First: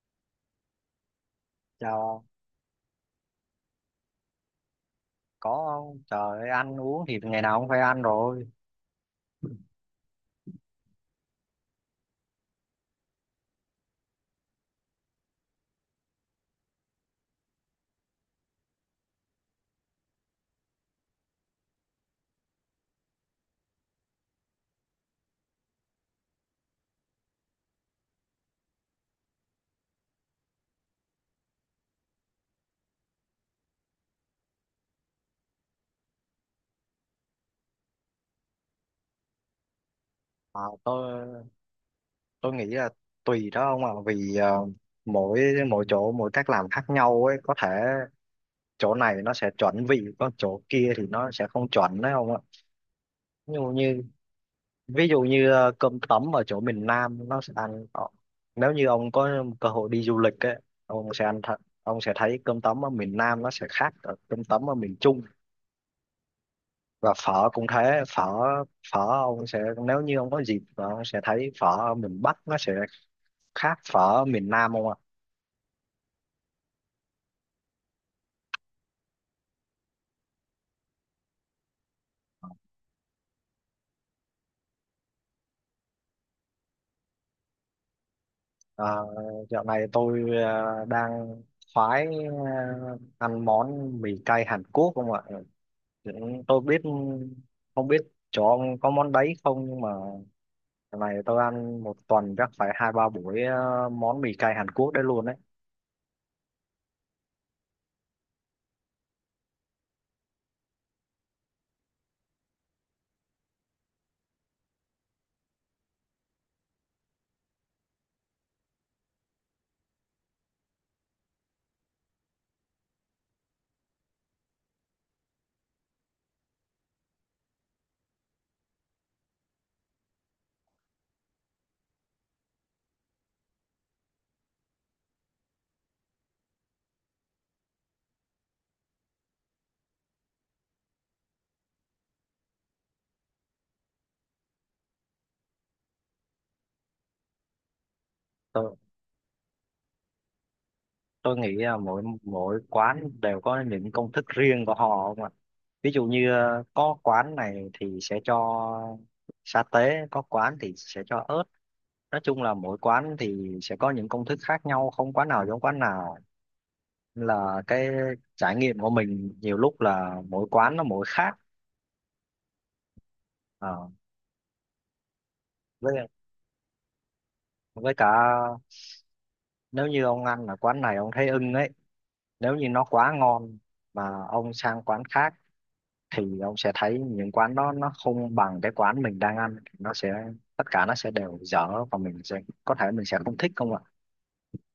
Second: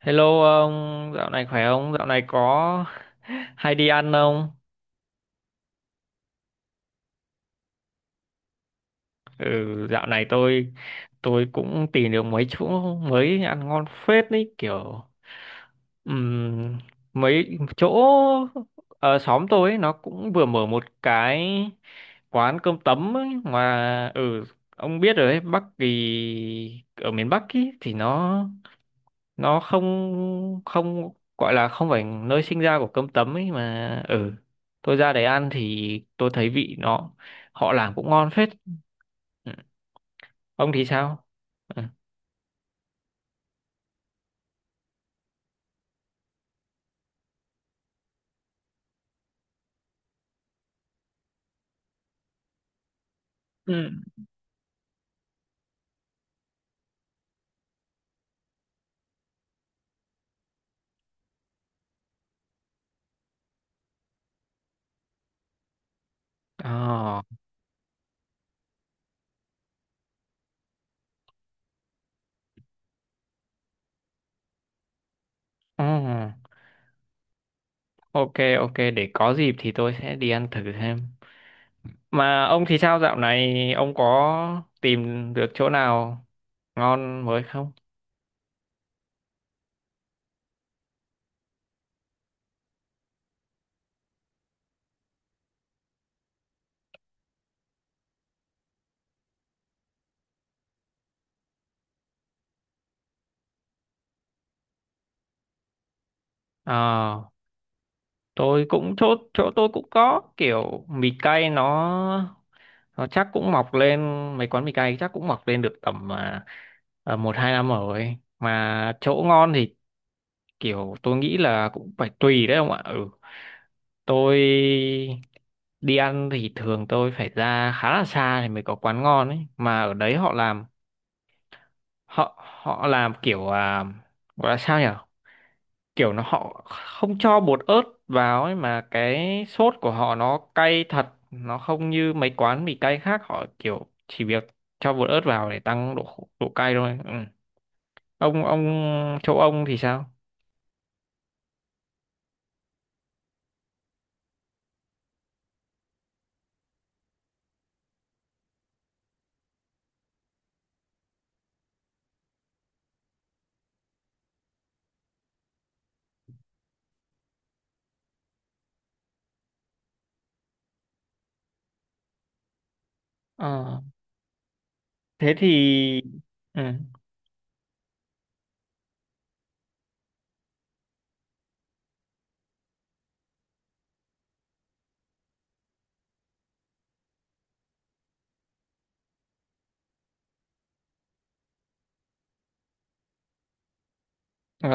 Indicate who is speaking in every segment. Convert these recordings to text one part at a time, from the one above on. Speaker 1: Hello ông, dạo này khỏe không?
Speaker 2: Chào
Speaker 1: Dạo này
Speaker 2: ông,
Speaker 1: có hay đi ăn không?
Speaker 2: có không? Trời ơi, ăn uống thì ngày nào cũng phải ăn rồi.
Speaker 1: Ừ, dạo này tôi cũng tìm được mấy chỗ mới ăn ngon phết đấy, kiểu ừm, mấy chỗ ở xóm tôi ấy, nó cũng vừa mở một cái quán cơm tấm ấy. Mà ông biết rồi đấy. Bắc thì Ở miền Bắc ý, thì nó không không gọi là không phải nơi sinh ra của cơm tấm ấy. Mà tôi ra đấy ăn thì tôi thấy vị nó, họ làm cũng ngon phết. Ừ.
Speaker 2: À,
Speaker 1: Ông thì sao?
Speaker 2: tôi
Speaker 1: Ừ.
Speaker 2: tôi nghĩ là tùy đó ông ạ, vì mỗi mỗi chỗ mỗi cách làm khác nhau ấy, có thể chỗ này nó sẽ chuẩn vị, còn chỗ kia thì nó sẽ không chuẩn đấy, không ạ? ví dụ
Speaker 1: Ừ.
Speaker 2: như ví dụ như ờ, cơm tấm ở chỗ miền Nam nó sẽ ăn nếu như ông có cơ hội đi du lịch ấy, ông sẽ ăn thật, ông sẽ thấy cơm tấm ở miền Nam nó sẽ khác ở cơm tấm ở miền Trung. Và
Speaker 1: Ờ,
Speaker 2: phở cũng thế, phở phở ông sẽ, nếu như ông có dịp và ông sẽ thấy phở ở miền Bắc nó sẽ khác phở ở miền Nam, không ạ?
Speaker 1: ừ. Ok, ok, để có dịp thì tôi sẽ đi ăn thử xem. Mà ông thì sao, dạo này ông có tìm được chỗ nào ngon mới không?
Speaker 2: À, dạo này tôi đang khoái, ăn món mì cay Hàn Quốc, không ạ? Dạ, tôi biết không biết chỗ ông có món đấy không, nhưng mà lần này tôi ăn một tuần chắc phải hai ba buổi món mì cay Hàn Quốc đấy luôn đấy.
Speaker 1: Ờ, tôi cũng chỗ chỗ tôi cũng có kiểu mì cay. Nó chắc cũng mọc lên, mấy quán mì cay chắc cũng mọc lên được tầm 1-2 năm rồi. Mà chỗ ngon thì kiểu tôi nghĩ là cũng phải tùy đấy, ông ạ. Ừ tôi đi ăn thì thường tôi phải ra khá là xa thì mới có quán ngon ấy. Mà ở đấy họ họ làm kiểu gọi là sao nhỉ, kiểu nó họ không cho bột ớt vào ấy, mà cái sốt của họ nó cay thật. Nó không như mấy quán mì cay khác, họ kiểu chỉ việc cho bột ớt vào để tăng độ cay thôi. Ừ. ông
Speaker 2: tôi
Speaker 1: Châu, ông thì sao?
Speaker 2: tôi nghĩ là mỗi mỗi quán đều có những công thức riêng của họ, không ạ? Ví dụ như có quán này thì sẽ cho sa tế, có quán thì sẽ cho ớt. Nói chung là mỗi quán thì sẽ có những công thức khác nhau, không quán nào giống quán nào. Nên là cái trải nghiệm của mình nhiều lúc là mỗi quán nó mỗi khác.
Speaker 1: Ờ,
Speaker 2: Ờ,
Speaker 1: thế thì
Speaker 2: với
Speaker 1: ừ.
Speaker 2: với cả nếu như ông ăn ở quán này ông thấy ưng ấy, nếu như nó quá ngon mà ông sang quán khác thì ông sẽ thấy những quán đó nó không bằng cái quán mình đang ăn, nó sẽ, tất cả nó sẽ đều dở và mình sẽ, có thể mình sẽ không thích, không ạ?
Speaker 1: ờ,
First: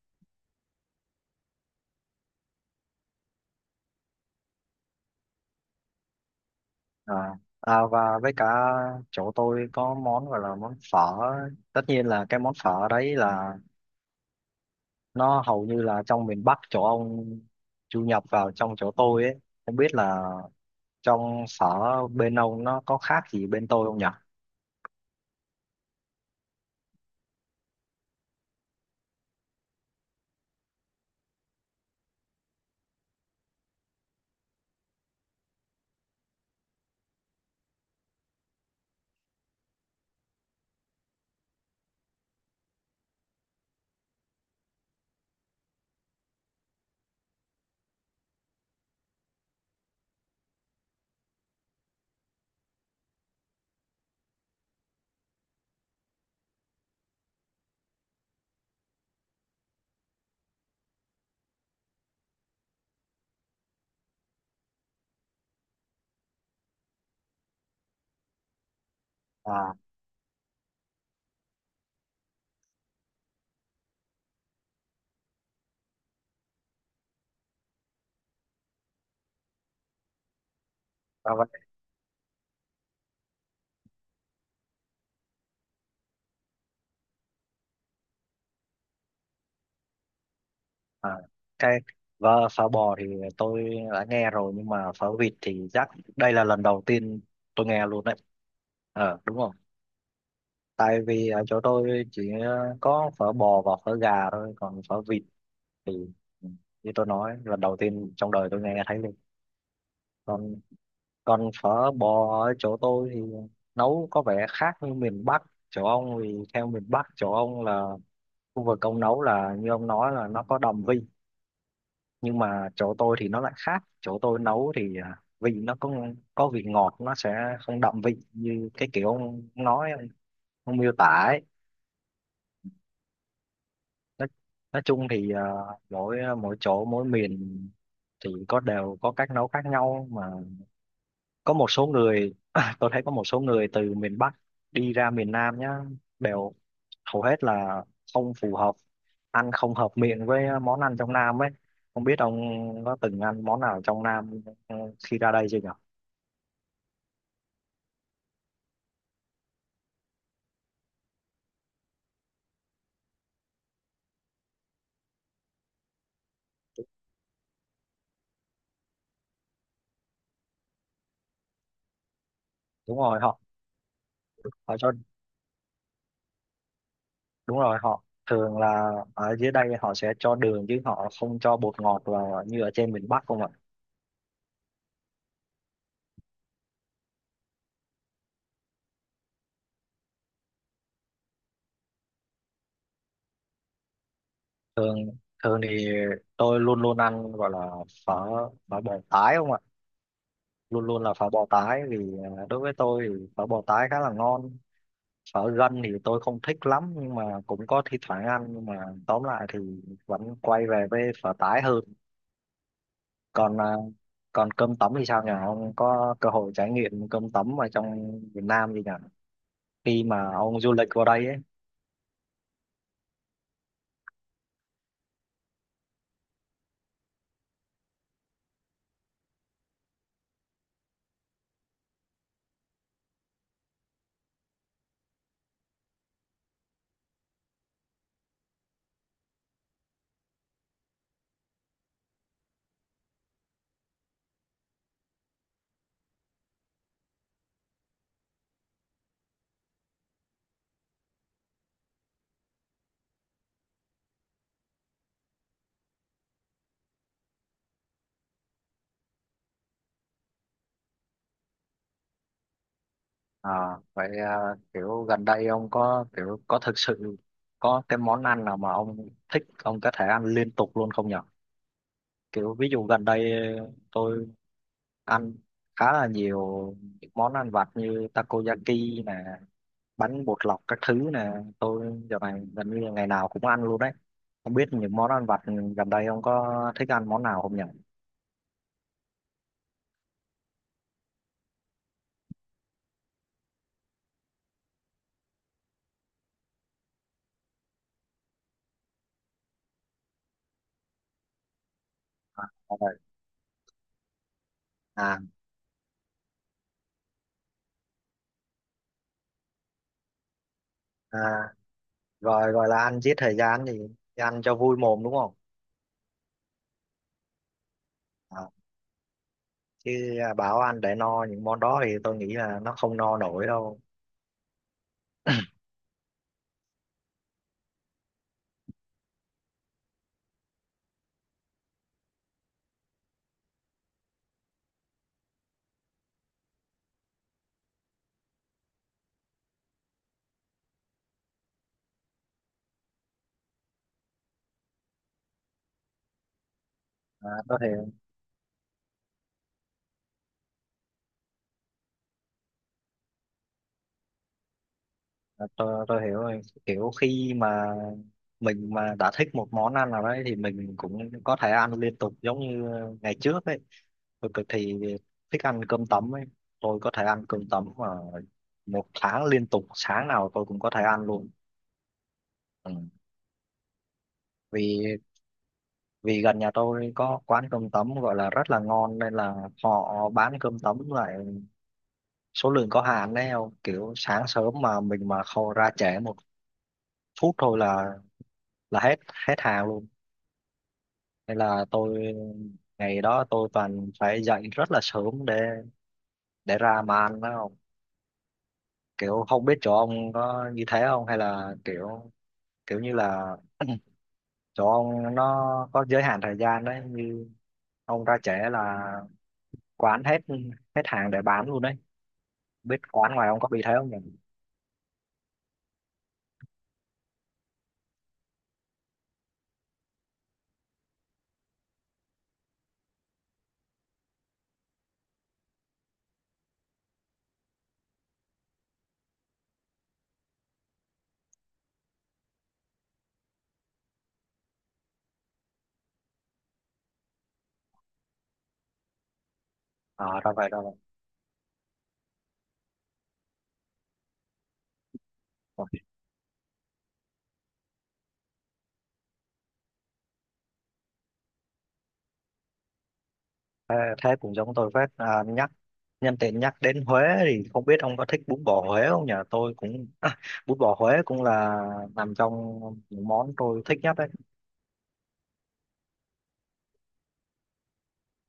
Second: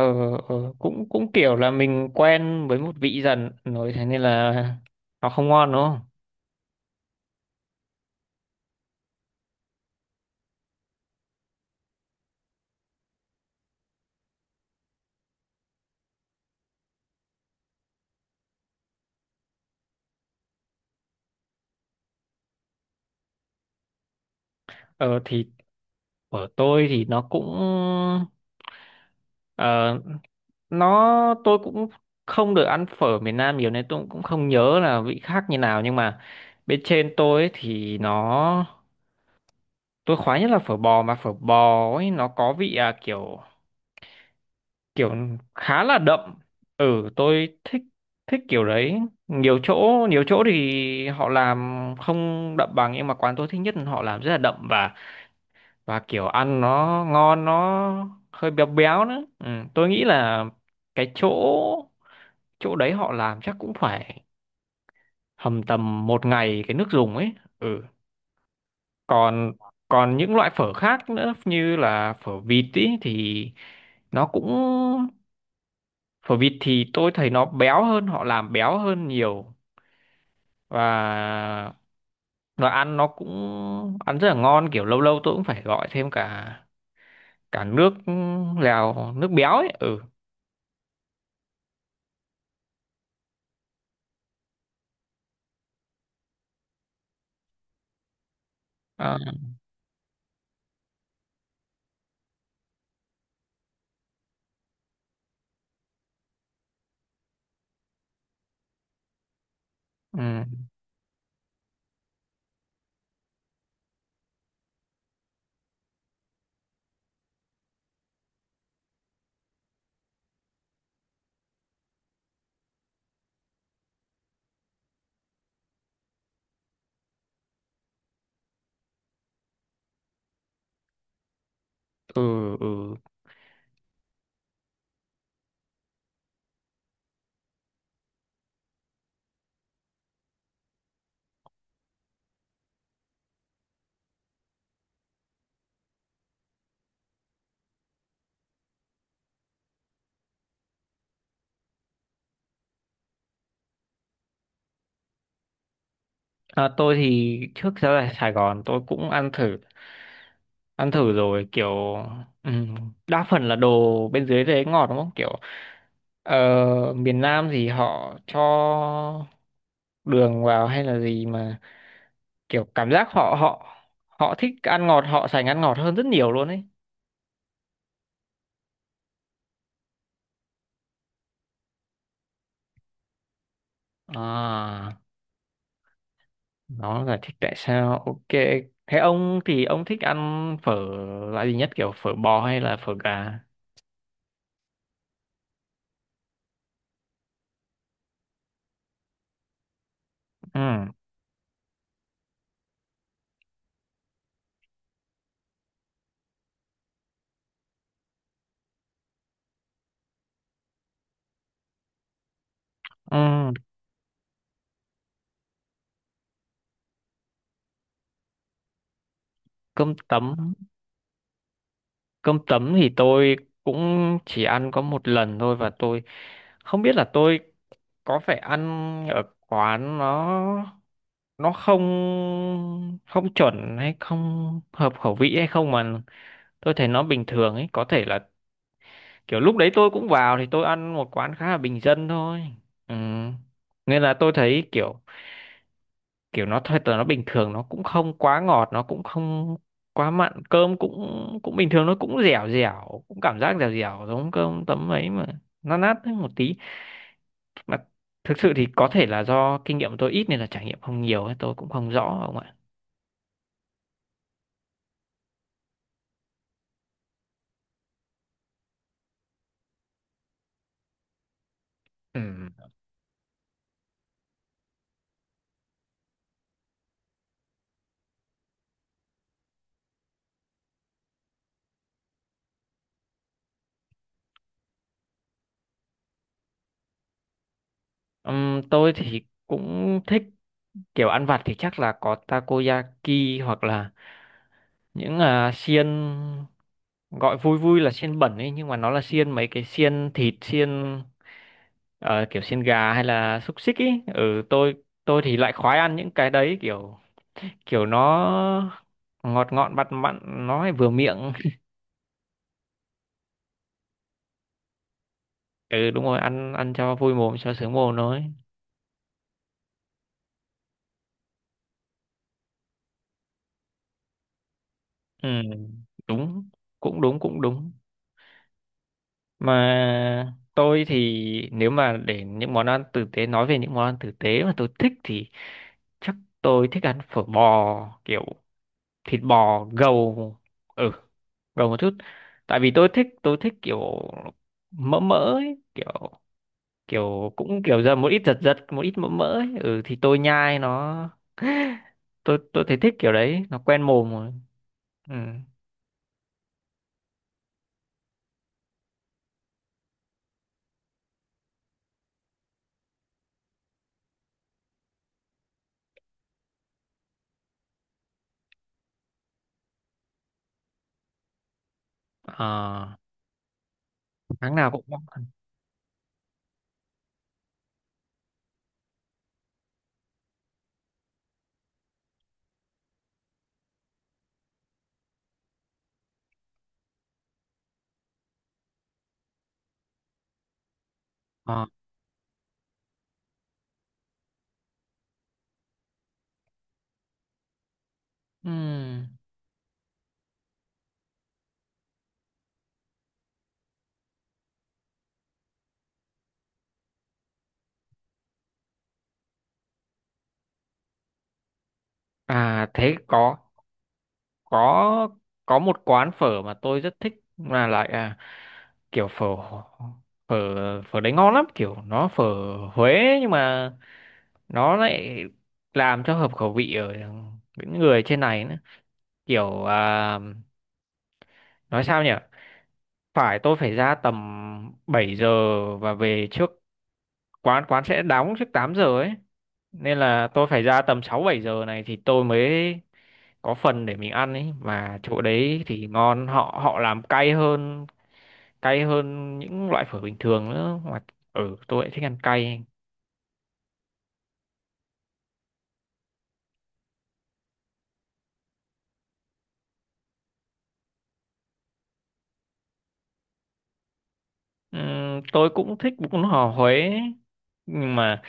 Speaker 1: cũng cũng kiểu là mình quen với một vị dần rồi, thế nên là nó không ngon đúng không?
Speaker 2: à, và với cả chỗ tôi có món gọi là món phở. Tất nhiên là cái món phở đấy là nó hầu như là trong miền Bắc chỗ ông du nhập vào trong chỗ tôi ấy. Không biết là trong sở bên ông nó có khác gì bên tôi không nhỉ?
Speaker 1: Ờ thì của tôi thì nó cũng ờ, tôi cũng không được ăn phở miền Nam nhiều nên tôi cũng không nhớ là vị khác như nào. Nhưng mà bên trên tôi ấy thì tôi khoái nhất là phở bò. Mà phở bò ấy nó có vị kiểu kiểu khá là đậm. Tôi thích thích kiểu đấy. Nhiều chỗ, nhiều chỗ thì họ làm không đậm bằng, nhưng mà quán tôi thích nhất là họ làm rất là đậm, và kiểu ăn nó ngon, nó hơi béo béo nữa. Ừ. Tôi nghĩ là cái chỗ chỗ đấy họ làm chắc cũng phải hầm tầm một ngày cái nước dùng ấy. ừ còn
Speaker 2: À,
Speaker 1: còn những loại phở khác nữa, như là phở vịt ý, thì nó cũng phở vịt thì tôi thấy nó béo hơn, họ làm béo hơn nhiều.
Speaker 2: ra vậy.
Speaker 1: Và nó cũng ăn rất là ngon, kiểu lâu lâu tôi cũng phải gọi thêm cả cả nước lèo nước béo ấy. Ừ.
Speaker 2: À cái Và phở bò thì tôi đã nghe rồi, nhưng mà phở vịt thì chắc đây là lần đầu tiên tôi nghe luôn đấy,
Speaker 1: À.
Speaker 2: ờ, đúng không? Tại vì ở chỗ tôi chỉ có phở bò và phở gà thôi, còn phở vịt thì, ừ, như tôi nói lần đầu tiên trong đời tôi nghe thấy luôn.
Speaker 1: Ừ,
Speaker 2: Còn còn phở bò ở chỗ tôi thì nấu có vẻ khác như miền Bắc chỗ ông, vì theo miền Bắc chỗ ông là khu vực ông nấu là như ông nói là nó có đồng vị, nhưng mà chỗ tôi thì nó lại khác, chỗ tôi nấu thì vị nó có vị ngọt, nó sẽ không đậm vị như cái kiểu ông nói, ông miêu tả ấy.
Speaker 1: ừ, ừ.
Speaker 2: Nói, nói chung thì mỗi mỗi chỗ mỗi miền thì có đều có cách nấu khác nhau, mà có một số người tôi thấy có một số người từ miền Bắc đi ra miền Nam nhá đều hầu hết là không phù hợp, ăn không hợp miệng với món ăn trong Nam ấy. Không biết ông có từng ăn món nào trong Nam, ừ, khi ra đây chưa nhỉ?
Speaker 1: À, tôi thì trước giờ ở Sài Gòn tôi cũng ăn thử rồi. Kiểu ừ, đa phần là đồ bên dưới đấy ngọt đúng không? Kiểu ờ, miền Nam thì họ cho đường vào hay là gì mà, kiểu cảm
Speaker 2: Đúng
Speaker 1: giác
Speaker 2: rồi,
Speaker 1: họ
Speaker 2: họ
Speaker 1: họ họ thích
Speaker 2: họ
Speaker 1: ăn
Speaker 2: cho
Speaker 1: ngọt, họ sành ăn ngọt hơn rất nhiều luôn ấy.
Speaker 2: đúng rồi, họ thường là ở dưới đây họ sẽ cho đường chứ họ không cho bột ngọt vào như ở trên miền Bắc, không ạ?
Speaker 1: À, nó giải thích tại sao. Ok, thế ông thích ăn phở loại gì nhất, kiểu phở bò hay là phở gà?
Speaker 2: Thường thường thì tôi luôn luôn ăn gọi là phở phở bò tái, không ạ?
Speaker 1: Ừ,
Speaker 2: Luôn luôn là phở bò tái, vì đối với tôi thì phở bò tái khá là ngon. Phở gân thì tôi không thích lắm, nhưng mà cũng có thi thoảng ăn, nhưng mà tóm lại thì vẫn quay về với phở tái hơn.
Speaker 1: ừ.
Speaker 2: Còn còn cơm tấm thì sao nhỉ? Ông có cơ hội trải nghiệm cơm tấm ở trong Việt Nam gì nhỉ,
Speaker 1: cơm
Speaker 2: khi mà
Speaker 1: tấm
Speaker 2: ông du lịch qua đây ấy?
Speaker 1: Cơm tấm thì tôi cũng chỉ ăn có một lần thôi và tôi không biết là tôi có phải ăn ở quán nó không không chuẩn hay không hợp khẩu vị hay không mà, tôi thấy nó bình thường ấy. Có thể là kiểu lúc đấy tôi cũng vào thì tôi ăn một quán khá là bình dân thôi. Ừ. Nên là tôi thấy kiểu kiểu nó thật là nó bình thường, nó cũng không quá ngọt, nó cũng không quá mặn, cơm cũng cũng bình thường, nó cũng dẻo dẻo, cũng cảm giác dẻo dẻo giống cơm tấm ấy mà nó nát hơn một tí. Mà thực sự thì có thể là do kinh nghiệm tôi ít nên là trải nghiệm không nhiều ấy, tôi cũng không rõ ông ạ.
Speaker 2: À, vậy à, kiểu gần đây ông có kiểu có thực sự có cái món ăn nào mà ông thích ông có thể ăn liên tục luôn không nhỉ?
Speaker 1: Ừ.
Speaker 2: Kiểu ví dụ gần đây tôi ăn khá là nhiều những món ăn vặt như takoyaki nè, bánh bột lọc các thứ nè, tôi giờ này gần như là ngày nào cũng ăn luôn đấy. Không biết những món ăn vặt gần đây ông có thích ăn món nào không nhỉ?
Speaker 1: Tôi thì cũng thích kiểu ăn vặt thì chắc là có takoyaki, hoặc là những xiên, gọi vui vui là xiên bẩn ấy, nhưng mà nó là xiên mấy cái xiên thịt, xiên. Ờ, kiểu
Speaker 2: À,
Speaker 1: xiên
Speaker 2: rồi.
Speaker 1: gà hay là xúc xích ý. Ừ, tôi
Speaker 2: à,
Speaker 1: tôi thì lại khoái ăn những cái đấy, kiểu kiểu nó ngọt ngọt mặn mặn, nó lại vừa miệng.
Speaker 2: à gọi gọi là ăn giết thời gian thì ăn cho vui mồm, đúng không?
Speaker 1: Ừ, đúng rồi, ăn ăn cho vui mồm, cho sướng mồm thôi.
Speaker 2: À, chứ bảo ăn để no những món đó thì tôi nghĩ là nó không no nổi đâu.
Speaker 1: Ừ, đúng, cũng đúng, cũng đúng. Mà tôi thì, nếu mà để những món ăn tử tế nói về những món ăn tử tế mà tôi thích thì chắc tôi thích ăn phở bò, kiểu thịt bò gầu. ừ Gầu một chút, tại vì tôi thích kiểu mỡ mỡ ấy, kiểu
Speaker 2: À,
Speaker 1: kiểu
Speaker 2: có
Speaker 1: cũng
Speaker 2: thể.
Speaker 1: kiểu dầm một ít, giật giật một ít mỡ mỡ ấy. Ừ thì tôi nhai nó tôi thấy thích kiểu đấy, nó quen mồm rồi. Ừ.
Speaker 2: À, tôi hiểu rồi, kiểu khi mà mình mà đã thích một món ăn nào đấy thì mình cũng có thể ăn liên tục, giống như ngày trước ấy, tôi cực thì thích ăn cơm tấm ấy. Tôi có thể ăn cơm tấm mà một tháng liên tục, sáng nào tôi cũng có thể ăn luôn. Ừ.
Speaker 1: À, tháng nào cũng
Speaker 2: vì
Speaker 1: có ăn.
Speaker 2: vì gần nhà tôi có quán cơm tấm gọi là rất là ngon, nên là họ bán cơm tấm lại số lượng có hạn đấy, không kiểu sáng sớm mà mình mà không ra trễ một phút thôi là hết hết hàng luôn. Nên
Speaker 1: Ờ,
Speaker 2: là tôi, ngày đó tôi toàn phải dậy rất là sớm để ra mà ăn đó, không
Speaker 1: ừm.
Speaker 2: kiểu không biết chỗ ông có như thế không, hay là kiểu kiểu như là chỗ ông nó có giới hạn thời gian đấy, như ông ra trễ là quán hết hết hàng để bán luôn đấy.
Speaker 1: À,
Speaker 2: Biết
Speaker 1: thế
Speaker 2: quán ngoài
Speaker 1: có,
Speaker 2: ông có bị thế không nhỉ?
Speaker 1: có có một quán phở mà tôi rất thích. Là lại kiểu phở phở phở đấy ngon lắm, kiểu nó phở Huế, nhưng mà nó lại làm cho hợp khẩu vị ở những người trên này nữa. Kiểu nói sao nhỉ, tôi phải ra tầm 7 giờ và về trước, quán quán sẽ đóng trước 8 giờ ấy. Nên
Speaker 2: À,
Speaker 1: là
Speaker 2: ra
Speaker 1: tôi
Speaker 2: vậy, ra
Speaker 1: phải
Speaker 2: vậy.
Speaker 1: ra tầm 6-7 giờ này thì tôi mới có phần để mình ăn ấy. Mà chỗ đấy
Speaker 2: Ủa,
Speaker 1: thì ngon, họ họ làm cay hơn, cay hơn những loại phở bình thường nữa mà. Ừ, tôi lại thích ăn cay.
Speaker 2: thế, thế cũng giống tôi phết. À, nhắc Nhân tiện nhắc đến Huế thì không biết ông có thích bún bò Huế không nhỉ? Tôi cũng bún bò Huế cũng là nằm trong những món tôi thích nhất đấy.
Speaker 1: Tôi cũng thích bún bò Huế ấy. Nhưng mà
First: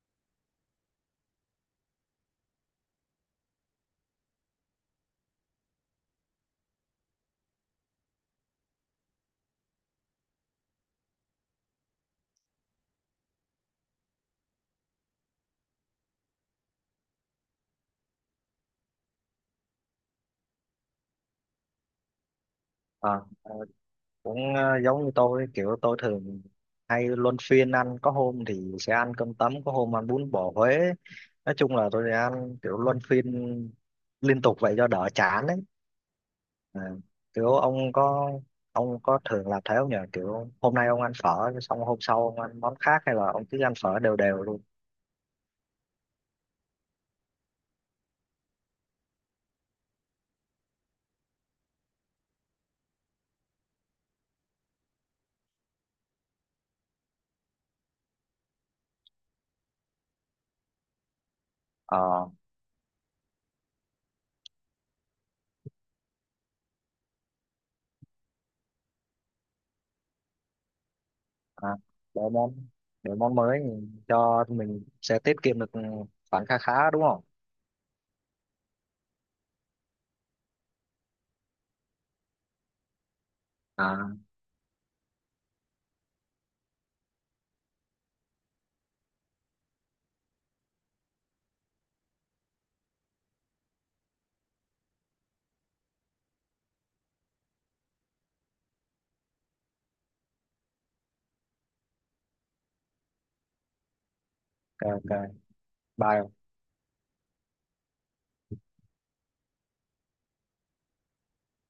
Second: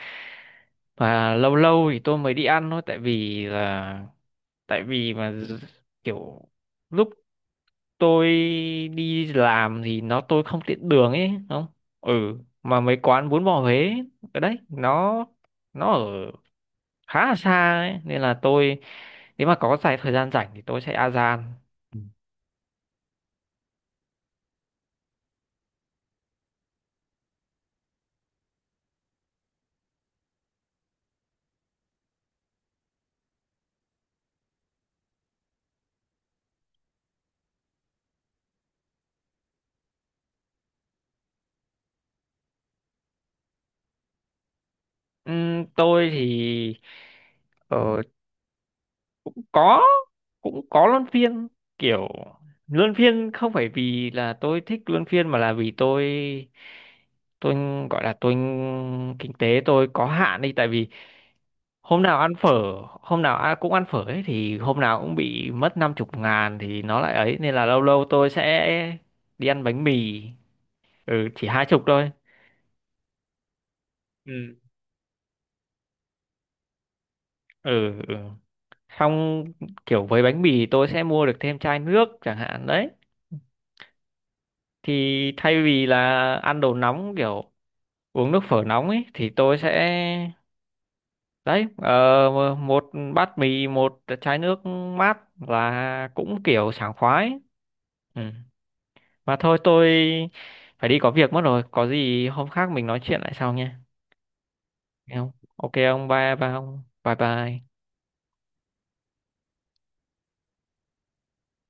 Speaker 1: Và lâu lâu thì tôi mới đi ăn thôi, tại vì là tại vì mà d- kiểu lúc tôi đi làm thì tôi không tiện đường ấy không. ừ mà mấy quán bún bò Huế ở đấy nó ở khá là xa ấy, nên là tôi nếu mà có dài thời gian rảnh thì tôi sẽ a gian.
Speaker 2: À, ờ, cũng ờ, giống như tôi, kiểu tôi thường hay luân phiên ăn, có hôm thì sẽ ăn cơm tấm, có hôm ăn bún bò Huế. Nói chung là tôi sẽ ăn kiểu luân phiên liên tục vậy cho đỡ chán đấy. À, kiểu ông có thường làm thế không nhỉ? Kiểu hôm nay ông ăn phở xong hôm sau ông ăn món khác, hay là ông cứ ăn phở đều đều luôn?
Speaker 1: Tôi thì ờ, có cũng có luân phiên. Kiểu luân phiên không phải vì là tôi thích luân phiên mà là vì tôi gọi là tôi kinh tế tôi có hạn đi. Tại vì hôm nào
Speaker 2: Ờ,
Speaker 1: ăn phở hôm nào ăn cũng ăn phở ấy thì hôm nào cũng bị mất 50.000 thì nó lại ấy. Nên là lâu lâu tôi sẽ đi ăn bánh mì, chỉ hai
Speaker 2: à,
Speaker 1: chục thôi.
Speaker 2: đổi món đổi món mới cho
Speaker 1: Ừ.
Speaker 2: mình sẽ tiết kiệm được khoản kha khá, đúng không?
Speaker 1: Ừ, ừ. Xong kiểu với bánh mì tôi sẽ mua được thêm chai nước chẳng hạn đấy.
Speaker 2: À,
Speaker 1: Thì thay vì là ăn đồ nóng, kiểu uống nước phở nóng ấy, thì tôi sẽ đấy, một bát mì một chai nước mát là cũng kiểu sảng khoái. Ừ. Mà thôi tôi phải đi có việc mất rồi, có gì hôm khác mình nói chuyện lại sau nha.
Speaker 2: ok, ok,
Speaker 1: Nghe không? Ok ông,
Speaker 2: bye.
Speaker 1: bye bye. Ông, bye bye.